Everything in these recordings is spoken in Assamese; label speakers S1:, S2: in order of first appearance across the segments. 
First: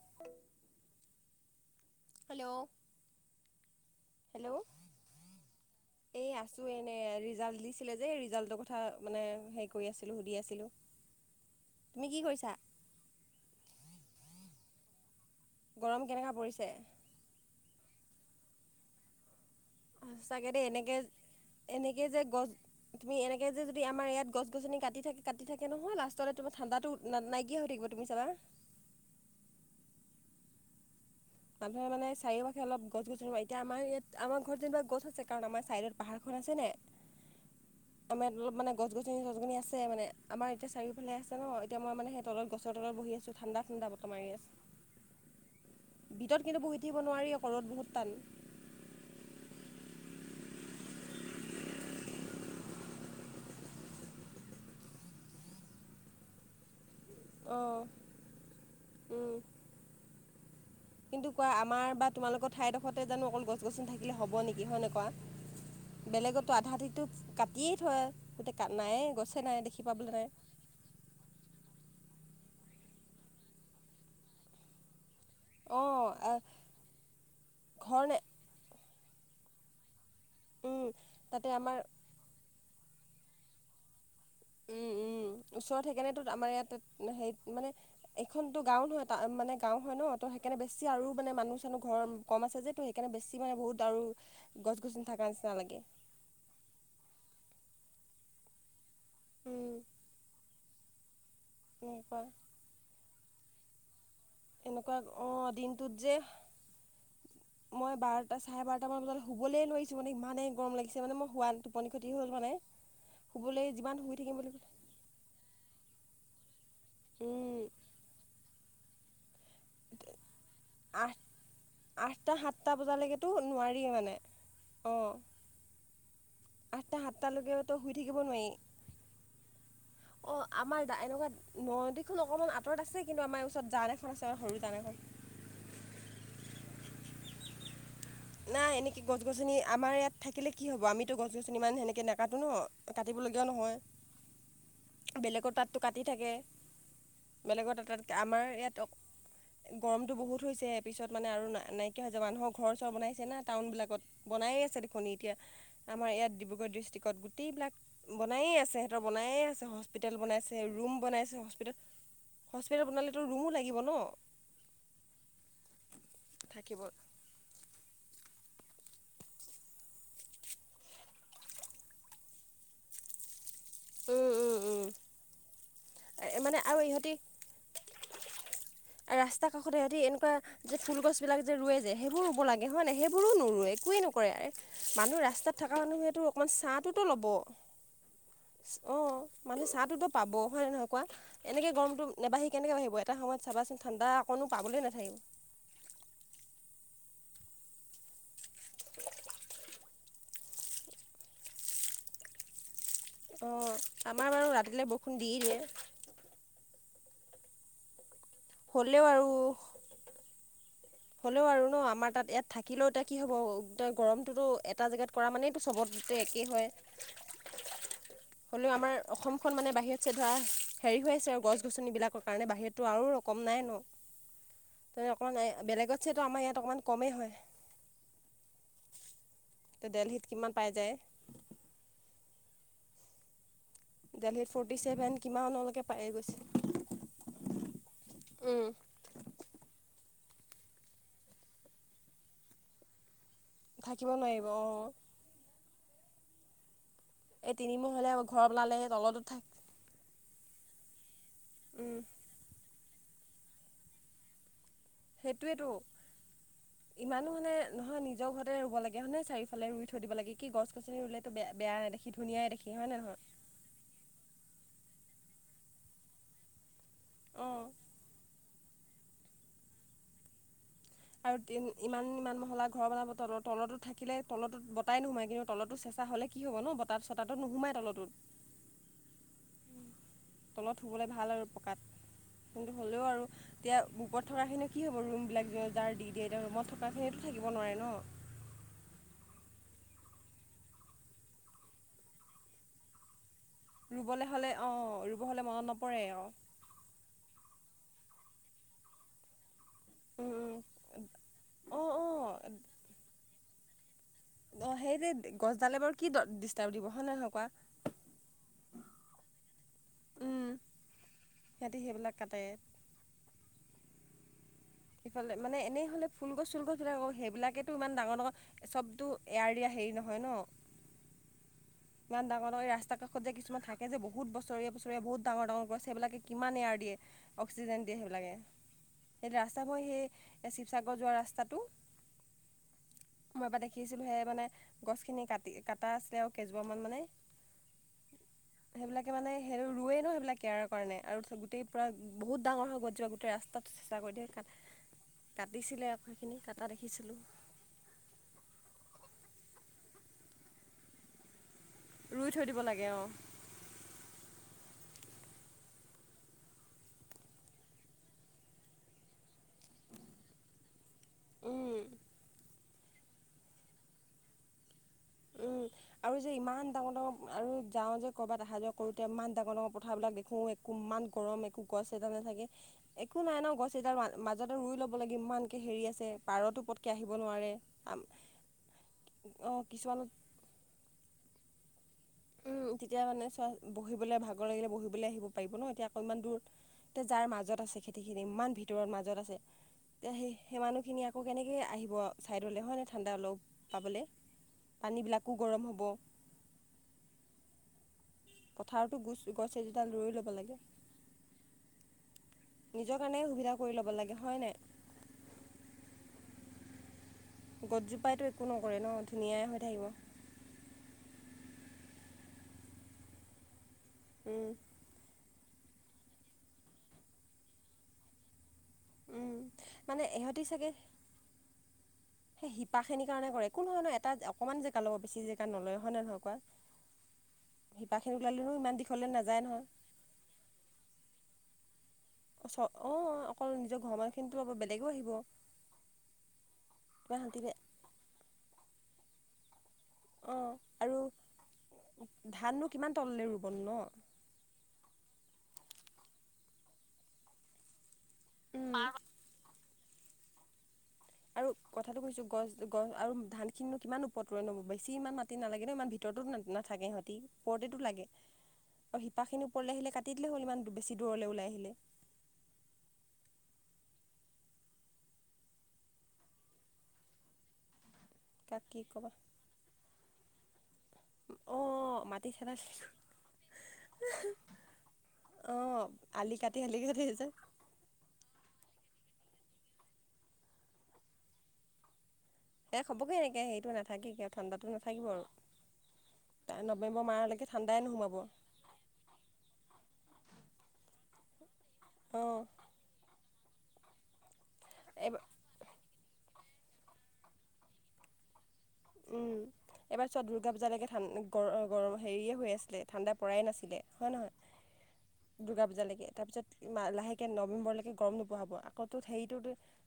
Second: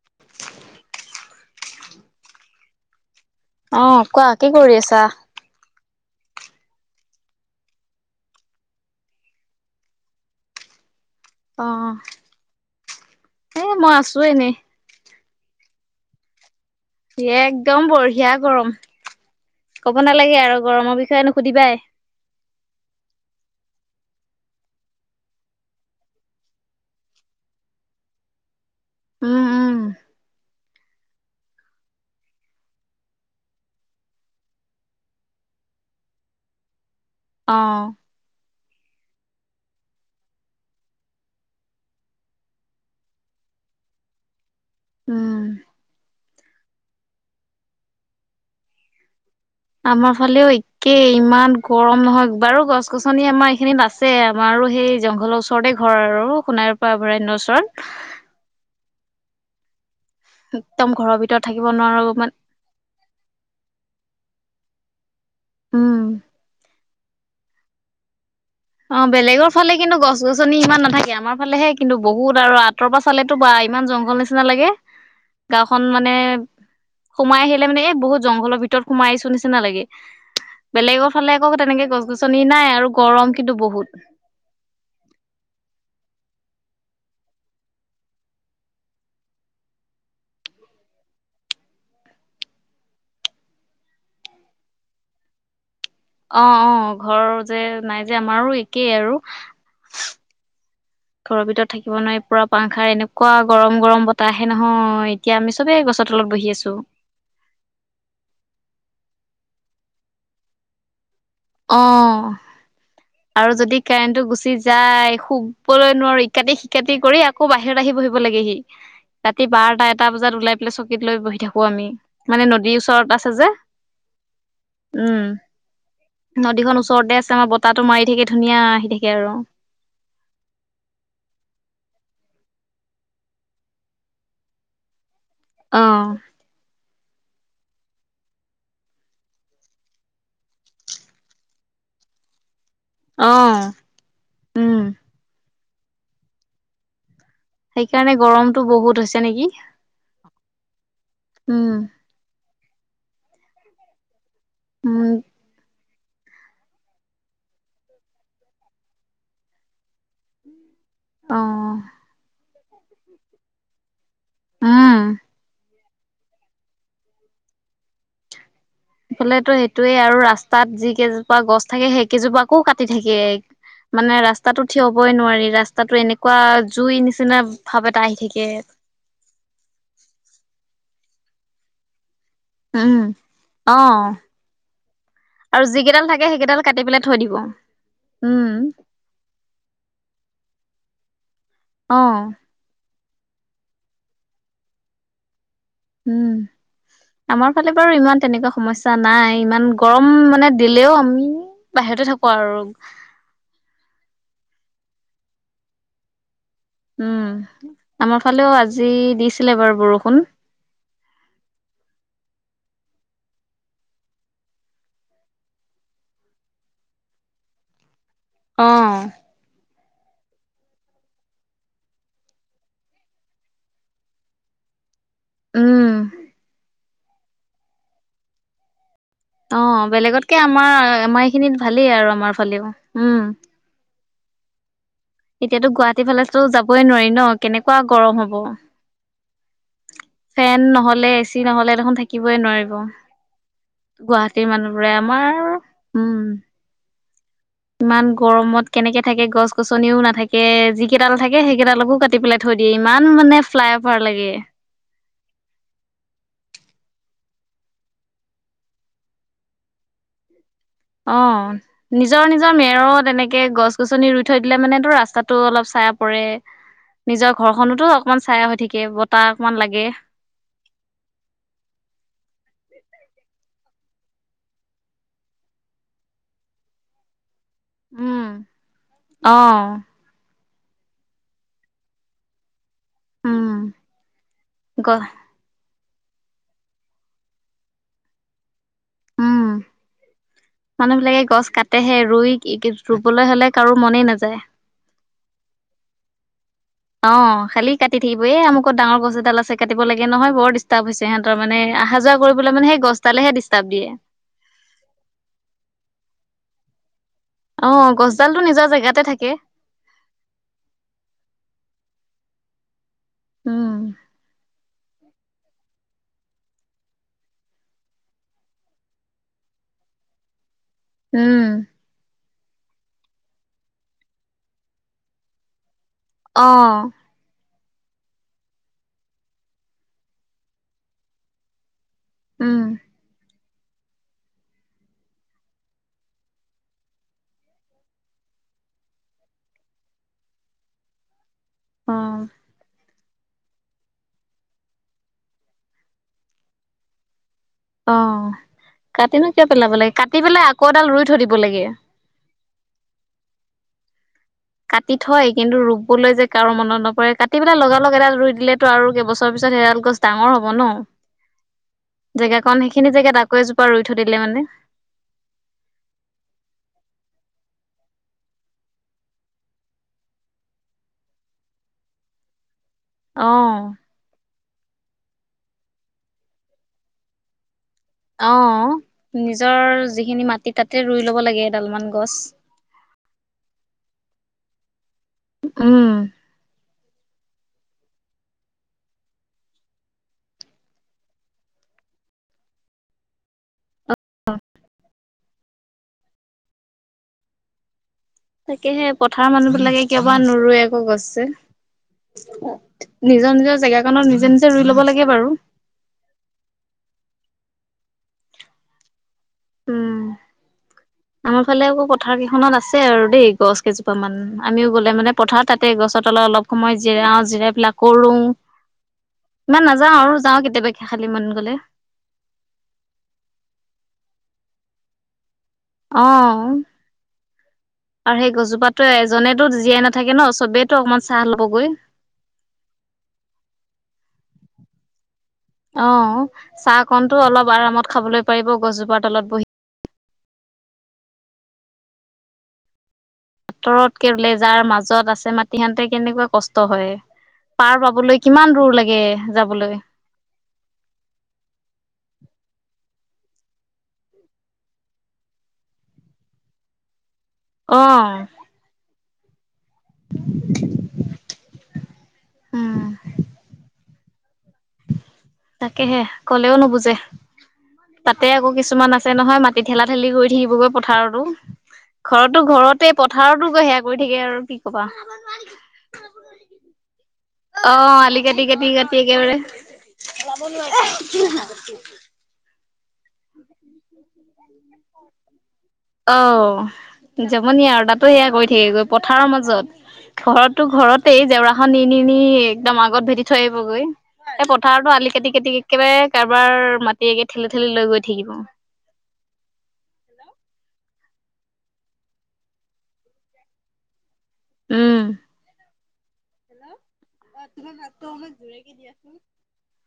S1: [inaudible]
S2: হেল্ল'
S1: অ কোৱা
S2: হেল্ল'
S1: কি কৰি আছা
S2: এই আছো এনে ৰিজাল্ট দিছিলে যে ৰিজাল্টৰ কথা মানে হেৰি কৰি আছিলো সুধি আছিলোঁ [inaudible]
S1: অ
S2: তুমি কি কৰিছা?
S1: এ মই আছো এনেই
S2: গৰম কেনেকৈ পৰিছে
S1: এ একদম বঢ়িয়া গৰম কব নালাগে আৰু গৰমৰ বিষয়েনো সুধিবাই
S2: ে যে গছ তুমি এনেকে যে যদি আমাৰ ইয়াত গছনি কাটি থ কাটিাকে নহয় লাষ্টতে তোমাৰ ঠাণ্ডাটো না নাইকিয়া হৈ থাকিব তুমি চাবা
S1: উম, উম।
S2: মানুহে মানে চাৰিও কাষে অলপ গছ ৰুৱা এতিয়া আমাৰ ইয়াত আমাৰ ঘৰত যেনিবা গছ আছে কাৰণ আমাৰ ছাইডত পাহাৰখন আছে নাই। [inaudible]
S1: অ'
S2: আমাৰ ইয়াত অলপ মানে গছনি চচগছনি আছে মানে আমাৰ এতিয়া চাৰিওফালে আছে ন এতিয়া মই মানে সেই তলত গছৰ তলত বহি আছোঁ। ঠাণ্ডা ঠাণ্ডা বৰতাহ মাৰি আছে।
S1: উম।
S2: ভিতৰত কিন্তু বহি থাকিব নোৱাৰি অ'ক ৰ'দ বহুত টান।
S1: আমাৰ ফালেও একে ইমান গৰম নহয় বাৰু গছ গছনি আমাৰ এইখিনিত আছে। যে আমাৰো সেই জংঘলৰ ওচৰতে ঘৰ আৰু সোণাৰ পৰা অভয়ৰণ্য
S2: অঁ
S1: ওচৰত
S2: উম,
S1: একদম ঘৰৰ
S2: কিন্তু
S1: ভিতৰত
S2: কোৱা
S1: থাকিব
S2: আমাৰ বা
S1: নোৱাৰো মানে
S2: তোমালোকত ঠাইডোখতে জানো অকল গছনি থাকিলে হ'বেকি হয়নে কোৱা।
S1: উম
S2: বেলেগতো আধা তিতটো কাটিয়েই থয়। গোটেই কা নায়ে
S1: অ'
S2: গছে
S1: বেলেগৰ
S2: নাই
S1: ফালে
S2: দেখি
S1: কিন্তু
S2: পাবলৈ নাই
S1: গছ গছনি ইমান নাথাকে। আমাৰ ফালেহে কিন্তু বহুত আৰু আঁতৰ পৰা চালেতো বা ইমান জংঘল নিচিনা লাগে। গাঁওখন
S2: অঁ
S1: মানে
S2: আহ,
S1: সোমাই আহিলে মানে এ
S2: ঘৰ নে
S1: বহুত জংঘলৰ ভিতৰত সোমাই আহিছোঁ নিচিনা লাগে।
S2: উম,
S1: বেলেগৰ ফালে
S2: তাতে
S1: আকৌ
S2: আমাৰ
S1: তেনেকে গছ গছনি নাই আৰু গৰম কিন্তু বহুত।
S2: উম, উম, ওচৰত সেইকাৰণে আমাৰ ইয়াত হে মানে এইখনতো গাঁও নহয় ত মানে গাঁও হয় ন ত সেইকাৰণে বেছি আৰু মানে মানুহ চানুহ ঘৰ কম আছে যে সেইকাৰণে বেছি মানে বহুত আৰু গছ গছনি থকাৰ নিচিনা লাগে।
S1: অ' অ' ঘৰ যে নাই যে আমাৰো একেই আৰু।
S2: উম,
S1: ঘৰৰ ভিতৰত থাকিব
S2: এনেকুৱা
S1: নোৱাৰি পোৰা পাংখাৰ এনেকুৱা গৰম গৰম বতাহ তাহে
S2: এনেকুৱা
S1: নহয় এতিয়া
S2: অঁ
S1: আমি চবেই
S2: দিনটোত
S1: গছৰ
S2: যে
S1: তলত বহি আছোঁ।
S2: মই বাৰটা চাৰে বাৰটা মান বজাত শুবলৈ নোৱাৰিছো মানে ইমানে গৰম লাগিছে মানে মই হোৱা নাই
S1: অ
S2: টোপনি ক্ষতি হ'ল মানে।
S1: আৰু যদি
S2: যিমান শুই
S1: কাৰেণ্টটো
S2: থাকিম বুলি
S1: গুচি যায় শুবলৈ নোৱাৰো ইকাটি শিকাটি কৰি আকৌ
S2: উম
S1: বাহিৰত আহি বহিব লাগেহি। ৰাতি বাৰটা এটা বজাত ওলাই পেলাই চকীত
S2: আঠ
S1: লৈ বহি থাকো। আমি
S2: আঠটা
S1: মানে
S2: সাতটা
S1: নদীৰ ওচৰত আছে যে
S2: অ'।
S1: উম নদীখন ওচৰতে আছে, আমাৰ বতাহটো
S2: শুই
S1: মাৰি
S2: থাকিব
S1: থাকে ধুনীয়া আহি থাকে আৰু।
S2: অ' আমাৰ এনেকুৱা নদী খন অকণমান আঁতৰত আছে। কিন্তু আমাৰ ওচৰত জান এখন আছে, সৰু জান এখন।
S1: অ'।
S2: নাই এনেকৈ গছ গছনি আমাৰ ইয়াত থাকিলে কি হ'ব। আমিতো গছ গছনি ইমান সেনেকৈ নেকাটো ন। কাটিবলগীয়া
S1: অ'।
S2: নহয়
S1: উম,
S2: বেলেগৰ তাতটো কাটি থাকে। বেলেগৰ
S1: সেইকাৰণে
S2: তাতকৈ আমাৰ
S1: গৰমটো
S2: ইয়াত
S1: বহুত হৈছে নেকি?
S2: গৰমটো বহুত হৈছে, পিছত মানে আৰু
S1: উম।
S2: নাইকিয়া হৈছে, মানুহৰ ঘৰ চৰ বনাইছে না টাউন বিলাকত বনায়ে আছে
S1: উম,
S2: দেখোন এতিয়া। আমাৰ ইয়াত ডিব্ৰুগড় ডিষ্ট্ৰিক্টত গোটেইবিলাক বনায়ে আছে, সিহঁতৰ বনায়ে আছে, হস্পিতেল বনাইছে। ৰুম বনাইছে,
S1: অ',
S2: হস্পিতেল, হস্পিতেল বনালেতো ৰুমো লাগিব ন।
S1: উম।
S2: থাকিব।
S1: ইফালেতো সেইটোয়েই আৰু ৰাস্তাত যি কেইজোপা গছ থাকে সেই কেইজোপাকো কাটি থাকে। মানে
S2: উম উম
S1: ৰাস্তাটো
S2: উম
S1: থিয় হবই নোৱাৰি, ৰাস্তাতো এনেকুৱা
S2: মানে আৰু
S1: জুই
S2: ইহঁতি
S1: নিচিনা। ভাপ এটা আহি থাকে।
S2: ৰাস্তা কাষতে ইহতি এনেকুৱা যে ফুল গছ বিলাক যে ৰুৱে যে সেইবোৰ ৰুব লাগে। এহ নে
S1: উম,
S2: সেইবোৰো নোৰুয়ে একোৱেই
S1: অ',
S2: নকৰে, মানুহ ৰাস্তাত
S1: আৰু
S2: থকা
S1: যিকেইডাল
S2: মানুহেতো
S1: থাকে
S2: অকণমান
S1: সেইকেইডাল কাটি পেলাই
S2: ছাঁটোতো
S1: থৈ
S2: ল'ব।
S1: দিব। উম,
S2: অ'। মানুহ চাটোতো পাব হয় নহয় কোৱা। এনেকে গৰমটো
S1: অ',
S2: নাবাঢ়ি কেনেকে বাঢ়িব এটা সময়ত চাবাচোন। ঠাণ্ডা অকণো পাবলই নাথাকিব।
S1: উম। আমাৰ ফালে বাৰু ইমান তেনেকুৱা সমস্যা নাই ইমান গৰম মানে দিলেও আমি। বাহিৰতে থাকো আৰু।
S2: অ' আমাৰ বাৰু ৰাতিলৈ বৰষুণ দিয়েই দিয়ে।
S1: উম আমাৰ ফালেও আজি
S2: হ'লেও আৰু
S1: দিছিলে বাৰু বৰষুণ।
S2: হ'লেও আৰু ন আমাৰ তাত ইয়াত থাকিলেও এতিয়া কি হ'ব এয়া গৰমটোতো এটা জেগাত কৰা মানে চবতে একে হয় হলেও আমাৰ অসম খন মানে বাহিৰত চে ধৰা হেৰি হৈ আছে আৰু গছ গছনিবলাকৰ কাৰণে বাহিৰততো আৰু ৰকম নাই ন। তাৰ অকণমান
S1: উম
S2: বেলেগত চেটো আমাৰ ইয়াত অকণমান কমেই হয়।
S1: অ'
S2: এতিয়া দেলহিত
S1: বেলেগতকে
S2: কিমান পাই
S1: আমাৰ
S2: যায়
S1: আমাৰ এইখিনিত ভালেই আৰু আমাৰ ফালেও উম।
S2: দেলহিত ফৰ্টি ছেভেন
S1: এতিয়াতো
S2: কিমানলৈকে
S1: গুৱাহাটী
S2: পায়ে
S1: ফালেতো
S2: গৈছিল
S1: যাবই নোৱাৰি ন কেনেকুৱা গৰম হ'ব
S2: উম।
S1: ফেন নহলে এ চি নহলে দেখোন থাকিবই নোৱাৰিব।
S2: থাকিব নোৱাৰিব
S1: গুৱাহাটীৰ
S2: অঁ
S1: মানুহবোৰে আমাৰ উম
S2: এই তিনিমূৰ হ'লে
S1: ইমান
S2: ঘৰ
S1: গৰমত
S2: পেলালে
S1: কেনেকে
S2: তলতো
S1: থাকে
S2: থাক
S1: গছ গছনিও নাথাকে যি কেইডাল থাকে সেই
S2: উম
S1: কেইডালকো কাটি পেলাই ধৈ দিয়ে ইমান মানে ফ্লাই অভাৰ লাগে
S2: সেইটোৱেতো ইমানো মানে নহয় নিজৰ ঘৰতে ৰুব লাগে হয়নেে চাৰিওফালে ৰুই থৈ দিব লাগে কি গছনি
S1: অ
S2: ৰুলেো বেয়া নাই দেখিুনীয়াই দেখি হয় নে নহয়
S1: একে গছ গছনি ৰুই থৈ দিলে মানেটো ৰাস্তাতটো অলপ চাইয়া পৰে নিজৰ
S2: অঁ
S1: ঘৰখনোতো অকমান ছাইয়া হৈ থাকে বতাহ অকমান লাগে
S2: আৰু ইমান ইমান মহলা ঘৰ বনাব তল তলো থাকিলে তলতটোত বতাই নোসোমাই কিন্তু তলতটো চঁচা হ'লে কি হ'ব ন বতাত চতাতটো নোসোমাই তলতটোত
S1: উম অ
S2: তলত শুবলৈ ভাল আৰু পকাত কিন্তটো হ'লেও আৰু
S1: উম
S2: এতিয়া বুকত থকা খিনি কি
S1: গ
S2: হ'ব ৰুম বিলাক য যাৰ দি দিয়েতিয়া ৰুমত থকাখিনেতো থিব নোৱাৰে ন
S1: উম মানুহ বিিলাকে গছ কাটহে ৰুই ৰুবলৈ হলে কাৰো মনেই
S2: ৰুবলৈ
S1: নাযায়
S2: হ'লে অঁ ৰুব হ'লে মনত নপৰে অ
S1: অ খালি কাটি থাকিব এ আ মুোকত ডাঙৰ গছ এডাল আছে কাটিব লাগে
S2: উম
S1: নহয় বৰ
S2: উম
S1: ডিষ্টাৰ্ব হৈছে সিহঁতৰ মানে
S2: অ
S1: অহা
S2: অ
S1: যোৱা কৰিব মে সেই গছডালেহে ডিষ্টাৰ্ব দিয়ে
S2: অ সেই যে গছডালে বাৰু কি ডিষ্টাৰ দিব হয় নহ নহয় কোৱা
S1: অ গছডালটো নিজৰ জেগাতে থাকে
S2: উম সিহঁতি সেইবিলাক কাটে
S1: উম
S2: ইফালে মানে এনেই হ'লে ফুল গছ চুল গছবিলাকৌ সেইবিলাকেতো ই ডাঙৰ ডাঙৰ চবতো এয়াৰ দিয়া হেৰি নহয় ন
S1: উম
S2: ইমান ডাঙৰ ৰাস্তা কষত যে কিছুমান থাকে যেহু বৰেীয়া বছৰেীয়া বহুত ডাঙ ডাঙৰ কৰে সেইবিলে
S1: অ
S2: কিমান এয়াৰ দিয়ে অক্সিজেন দিয়ে সেইবিলাকে সেই ৰাস্ত মই সেই শিৱসাগৰ যোৱা ৰাস্তাটো
S1: উম
S2: মই এপৰা দেখিছিলো সে মানে গছখিনি কাটি কাটা আছিলে আৰু কেইজোপ মান মানে সেইবিলাকে মানে সেইটো ৰুোৱে ন সেইবিলাক কেয়াৰ কাৰণে আৰু গোটেই পৰা
S1: অ
S2: বুতাঙৰ হৈ গ যোৱা গোেই ৰাস্তাটো চেচা কৰি দিয়ে কাটিছিলে আকৌ সেইখিনি কটা দেখিছিলোঁ
S1: অ কাটিিনো কিয় পেলাব লাগে কাটি পেলাই আকৌ এডাল ৰুই থৈ দিব লাগে
S2: ৰুই থৈ দিব লাগে অ
S1: কাটি থয় কিন্তু ৰুবলৈ যে কাৰো মনত নপৰে কাটি পেলাই লগাল লগগ এডাল ৰুই দিলেতো আৰু কেইবছৰ পিছত সেইডাল গছ ডাঙৰ হ'ব ন
S2: উম।
S1: জেগাকন সেইখিনি জেগাত আকৌ এজোপা ৰুই থৈ দিলে মানে
S2: উম। আৰু যে ইমান ডাঙৰ ডাঙৰ আৰু যাওঁ যে কৰ'ৰবাত অহা যোৱা কৰোতে ইমান ডাঙৰ ডাঙৰ পথাৰবিলাক দেখো কোমান গৰম একো গছ এটা নাথাকে। একো নাই ন'
S1: অ
S2: গছ এডাল মাজতে ৰুই ল'ব লাগে ইমানকে হেৰি আছে পাৰতো পটকে আহিব নোৱাৰে।
S1: অ',
S2: অঁ
S1: নিজৰ
S2: কিছুমানত
S1: যিখিনি মাটি তাতে ৰুই লব লাগে এডালমান গছ।
S2: তেতিয়া মানে চোৱা বহিবলৈ ভাগৰ লাগিলে বহিবলৈ আহিব পাৰিব ন' এতিয়া অকণমান দূৰত তা যাৰ মাজত আছে খেতিখিনি ইমান ভিতৰত মাজত আছে এতিয়া সেই সেই মানুহখিনি আকৌ কেনেকৈে আহিব ছাইডলৈ হয়নে ঠাণ্ডা অলপ। পাবলৈ পানীবিলাকো গৰম হ'ব।
S1: তাকেহে
S2: পথাৰতো গছ
S1: পথাৰৰ মানুহ
S2: গছ
S1: বিলাকে
S2: এজোপা ৰুই
S1: কিয়বা
S2: ল'ব লাগে
S1: নৰুৱে আকৌ গছছে।
S2: কাৰণে
S1: নিজৰ
S2: সুবিধা
S1: নিজৰ
S2: কৰি ল'ব
S1: জেগাখনত
S2: লাগে
S1: নিজে
S2: হয়
S1: নিজে
S2: নাই
S1: ৰুই লব লাগে বাৰু।
S2: গছজোপাইতো একো নকৰে ন' ধুনীয়াই হৈ থাকিব।
S1: আমাৰফালে আকৌ পথাৰ কেইখনত আছে আৰু দেই গছ কেইজোপা মান
S2: উম
S1: আমিও গ'লে মানে পথাৰত তাতে গছত তলত অলপ সময় জিৰাও জিৰাই পেলাই আকৌ ৰুও।
S2: উম
S1: ইমান নাযাওঁ
S2: মানে
S1: আৰু যাওঁ
S2: ইহঁতি চাগে
S1: কেতিয়াবাে খালী মন গ'লে।
S2: সেই শিপাখিনিৰ কাৰনে কৰে একো নহয় নহয় এটা অকনমান জেগা লব বেছি জেগা নলয়। হয় নে নহয় কোৱা
S1: অ',
S2: শিপাখিনি
S1: আৰু সেই
S2: ওলালেনো ইমান
S1: গজোপাতটো
S2: দীঘলে নাযায়
S1: এজনেতো
S2: নহয়
S1: জীয়াই নাথ থাকে ন' চবেইেতটো অকমান ছাহ ল'বগৈ।
S2: অ', অকল নিজৰ ঘৰ মানুহখিনিতো লব বেলেগো আহিব।
S1: অ',
S2: কিমান
S1: চাহকণতো
S2: শান্তি
S1: অলপ
S2: পায়।
S1: আৰামত খাবলৈ পাৰিব গছজোপা তলত বহি।
S2: অ', আৰু ধাননো কিমান তললে ৰু
S1: আঁতৰত [unintelligible] কেলেজাৰ মাজত আছে মাটি আনোতে কেনেকুৱা কষ্ট হয় পাৰ পাবলৈ কিমান
S2: উম
S1: দূৰ লাগে যাবলৈ।
S2: আৰু কথাটো কৈছো গছ গছ আৰু ধান খিনিনো কিমান উপৰত ৰুৱেনো বেছি ইমান মাটি নালাগে ন' ইমান ভিত ভিতৰতো নাথাকে ইহঁতি। ওপৰতেতো লাগে
S1: অ',
S2: আৰু শিপাখিনি ওপৰলৈ আহিলে কাটি দিলে হ'ল ইমান বেছি দূৰলৈ ওলাই আহিলে।
S1: উম, তাকেহে কলেও নুবুজে তাতে আকৌ
S2: কাক কি
S1: কিছুমান
S2: ক'বা
S1: আছে নহয় মা মাটি ঠেলা ঠেলি কৰি থাকিবগৈ পথাৰত।
S2: অঁ মাটি
S1: ঘৰতো
S2: খেদা
S1: ঘৰতে পথাৰতো সেয়া কৰি থাকে আৰু কি কবা।
S2: অঁ আলি কাটি শালিকে চাটিছে [unintelligible]
S1: অ', আলি কাটি কাটি কাটি একেবাৰে।
S2: এ হ'বগে এনেকে সেইটো নাথাকেগে আৰু ঠাণ্ডাতো নথাকিব আৰু নৱেম্বৰ
S1: অ',
S2: মাহলৈকে
S1: জমনি
S2: ঠাণ্ডাই
S1: আৰু তাতো
S2: নোসোমাব
S1: সেয়া গৈ সে গৈ পথাৰৰ মাজত ঘৰতো ঘৰতে জেওৰাখন নি নি নি
S2: অঁ
S1: একদম আগত ভেটি থৈ আহিবগৈ এই পথাৰতো
S2: এই
S1: আলি কাটি কটি একেবাৰে কাৰোবাৰ মাটি ঠেলি ঠেলি লৈ গৈ থাকিব
S2: উম। এইবাৰ চোৱা দুৰ্গা পূজালৈকে ঠাণ্ গৰ-গৰম হেৰিয়ে হৈ আছিলে ঠাণ্ডা পৰাই নাছিলে হয় নহয়।
S1: উম,
S2: দুৰ্গাপূজা লেকে এ তাৰপিছত লাহেকে নৱেম্বৰলৈকে গৰম নোপোৱা হ'ব, আকৌতো হেৰিটোত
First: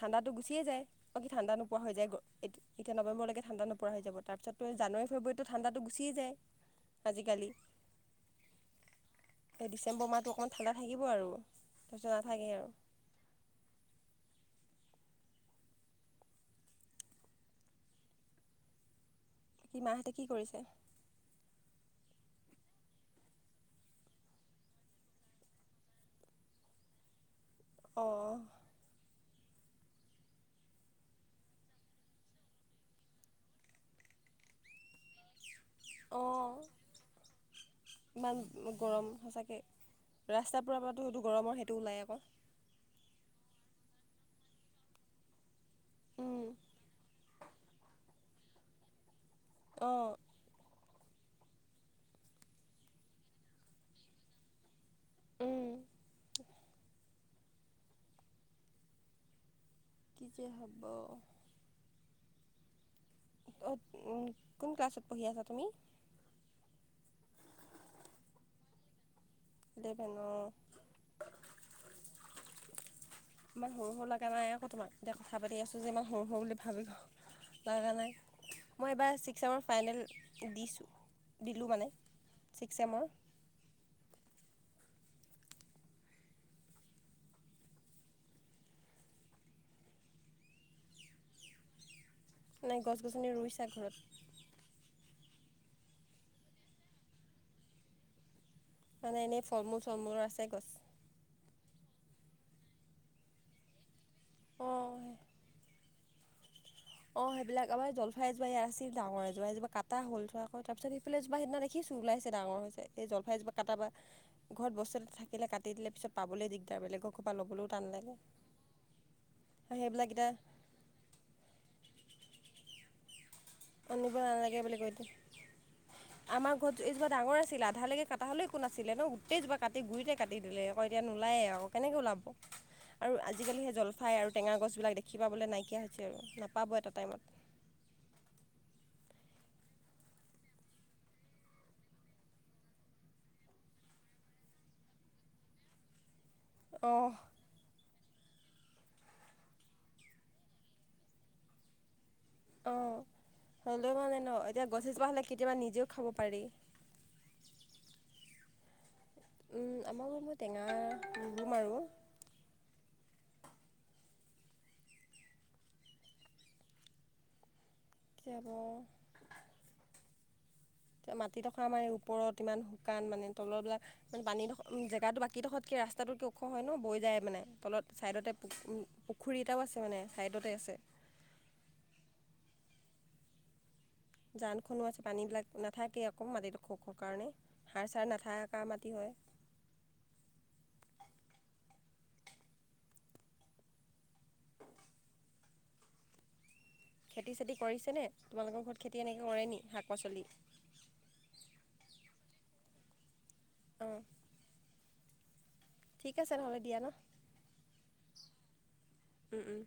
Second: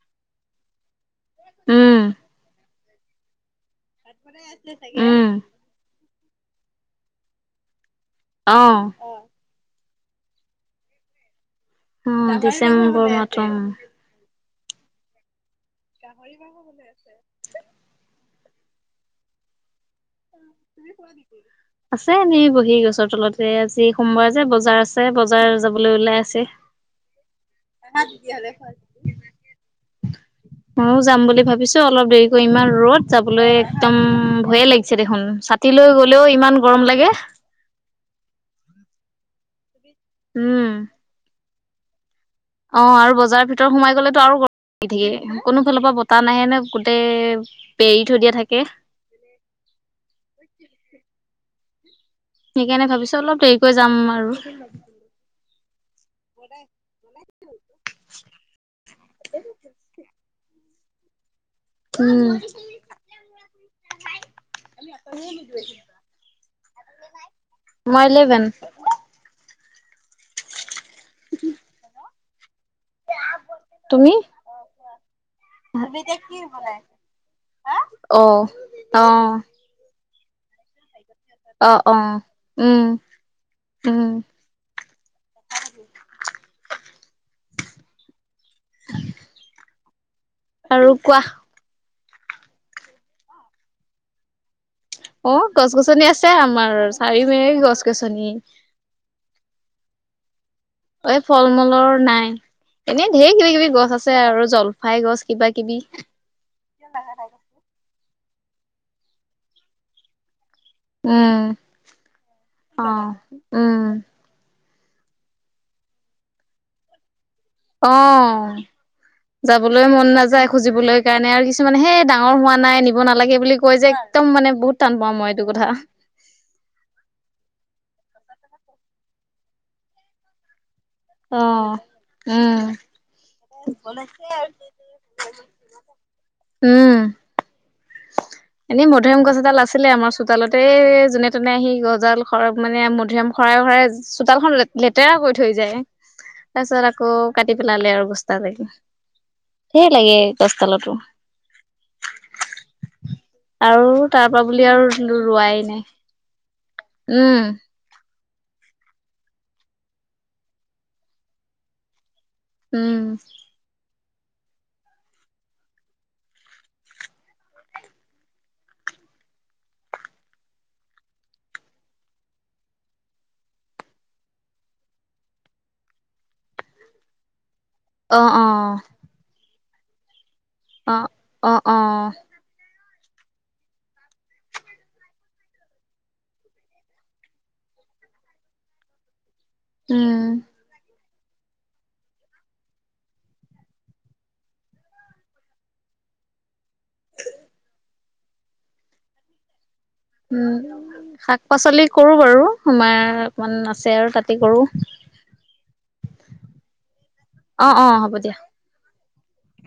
S2: ঠাণ্ডাটো গুচিয়ে যায়। অকি ঠাণ্ডা নোপোৱা হৈ
S1: উম।
S2: যায় এতিয়া নৱেম্বৰলৈকে ঠাণ্ডা নো হৈ যাব তাৰপিছতো জানুৱাৰী
S1: উম,
S2: ফেব্ৰুৱাৰীতটো ঠাণ্ডাটো গুচিয়ে যায় আজিকালি।
S1: অ'।
S2: এই ডিচেম্বৰ মাহটো অকণমান ঠাণ্ডা থাকিব আৰু। তাৰপিছত
S1: উ,
S2: নাথাকে আৰু
S1: ডিচেম্বৰ মাহটো উ। [unintelligible]
S2: সি মাহঁতি কি কৰিছে?
S1: আছে এনেই বহি গছৰ তলতে, আজি সোমবাৰ যে বজাৰ আছে বজাৰ যাবলৈ ওলাই আছে।
S2: [inaudible] অঁ
S1: [unintelligible]
S2: [inaudible]
S1: মইও যাম বুলি ভাবিছো অলপ দেৰিকৈ ইমান ৰ'দ যাবলৈ একদম ভয়ে লাগিছে দেখোন। ছাতি লৈ গ'লেও
S2: অঁ
S1: ইমান গৰম লাগে।
S2: ইমান গৰম সঁচাকে
S1: উম,
S2: ৰাস্তাৰ প পৰাতো সেইটো গৰমৰ সেইটো ওলাই আকৌ।
S1: অ আৰু বজাৰৰ ভিতৰত সোমাই গ'লেতো আৰু গৰমি- থাকে। কোনো ফালৰ পৰা বতাহ নাহে
S2: উম,
S1: নে গোটেই বেৰি থৈ দিয়া থাকে।
S2: অ।
S1: সেইকাৰণে ভাবিছো অলপ দেৰিকৈ যাম আৰু।
S2: উম।
S1: [unintelligible] [unintelligible]
S2: কি যে হ'ব।
S1: উম।
S2: অঁ কোন ক্লাছত পঢ়ি আছা তুমি?
S1: মই এলিভেন।
S2: [unintelligible] ইমান সৰু সৰু
S1: তুমি?
S2: লগা নাই আকৌ তোমাক। এতিয়া কথা পাতি আছোঁ যে ইমান সৰু সৰু বুলি ভাবি লগা নাই।
S1: অ,
S2: মই
S1: অ,
S2: এইবাৰ ছিক্সমৰ ফাইনেল দিছোঁ। দিলোঁ
S1: অ
S2: মানে
S1: অ
S2: ছিক্স
S1: উম
S2: চেমৰ
S1: উম। আৰু কোৱা?
S2: নাই গছ-গছনি ৰুইছা ঘৰত?
S1: অ গছ-গছনি আছে আমাৰ চাৰি মে গছ গছনি।
S2: মানে এনেই ফলমূল-চলমূলৰ আছে গছ।
S1: এই ফল মূলৰ নাই, এনেই ঢেৰ কিবি কিবি গছ আছে। আৰু জলফাই গছ কিবা কিবি।
S2: অ সেইবিলাক আমাৰ জলফাই এজোপা ইয়াত আছিল ডাঙৰ এজোপা সেইজোপা কাটা হ'ল। হয় তাৰপিছত সিইফালে এজোপা
S1: উম।
S2: সিদিনা দেখিছো ওলাইছে ডাঙৰ হৈছে,
S1: অ,
S2: এই জলফাই এজোপা কাটাৰ পৰা
S1: উম,
S2: ঘৰত বস্তু এটা থাকে কাটি দিলে পিছত পাবলৈ দিগদাৰ। বেলেগৰ কৰা ল'বও
S1: অ যাবলৈ
S2: সেইবিলাক
S1: মন
S2: এতিয়া
S1: নাযায় খুজিবলৈ কাৰণে আৰু কি কি মানে সেই ডাঙৰ হোৱা নাই নিব নালাগে বুলি কয় যে
S2: আনিব
S1: একদম
S2: নালাগে
S1: মানে
S2: বুলি
S1: বহুত
S2: কৈ
S1: টান
S2: দিয়ে।
S1: পাওঁ মই এইটো কথা।
S2: আমাৰ ঘৰত এজোপা ডাঙৰ আছিল, আধালৈকে কাটা হ'লেও একো নাছিলে ন গোটেইোপ কাটি, গুৰিতে কাট দিলে। আকৌ এতিয়া নোলায়ে আৰু,
S1: অ',
S2: কেনেকৈ ওলাব।
S1: উম।
S2: আৰু আজিকালি সেই জলফাই আৰু টেঙা গছবিলাক দেখি পাবলৈ নাইকিয়া হৈছে আৰু, নাপাব এটা টাইমত। [inaudible]
S1: মধুৰিম গছ এডাল আছিলে আমাৰ চোতালতে যোনে তোনে আহি গছডাল মানে মধুৰিম শৰাই শৰাই চোতালখন লেতেৰা কৰি থৈ যায়। তাৰ পিছত আকৌ
S2: অঁ
S1: কাটি পেলালে আৰু গছডাল। ধেৰ লাগে গছ তালতো।
S2: অ।
S1: আৰু
S2: হ'লেও মানে
S1: তাৰ
S2: ন
S1: পৰা বুলি
S2: এতিয়া
S1: আৰু
S2: গছিজোপা হ'লে
S1: ৰোৱাই
S2: কেতিয়াবা
S1: নাই
S2: নিজেও খাব পাৰি।
S1: উম,
S2: উম আমাৰ মনে টেঙা [unintelligible]
S1: উম।
S2: যাব। মাটিডখৰ আমাৰ এই ওপৰত ইমান শুকান মানে তলবিলাক মানে পানীডোখ জেগাটো বাকীডোখৰতকৈ ৰাস্তাটো কি ওখ হয় ন বৈ যায় মানে তলত।
S1: অ',
S2: ছাইডতে
S1: অ',
S2: পু-পুখুৰী এটাও আছে মানে, ছাইডতে আছে।
S1: অ অ।
S2: জানখনো আছে পানীবিলাক নাথাকেই আকৌ মাটিটো সখৰ কাৰণে সাৰ চাৰ নাথকা মাটি হয়
S1: উম
S2: খেতি চেতি কৰিছে নে তোমালোকৰ ঘৰত খেতি এনেকে কৰে নি হাত
S1: উম শাক পাচলি কৰো বাৰু আমাৰ অকমান আছে
S2: অঁ
S1: আৰু তাতে কৰো
S2: ঠিক আছে নহ'লে দিয়া
S1: অ অ হ'ব দিয়া
S2: ন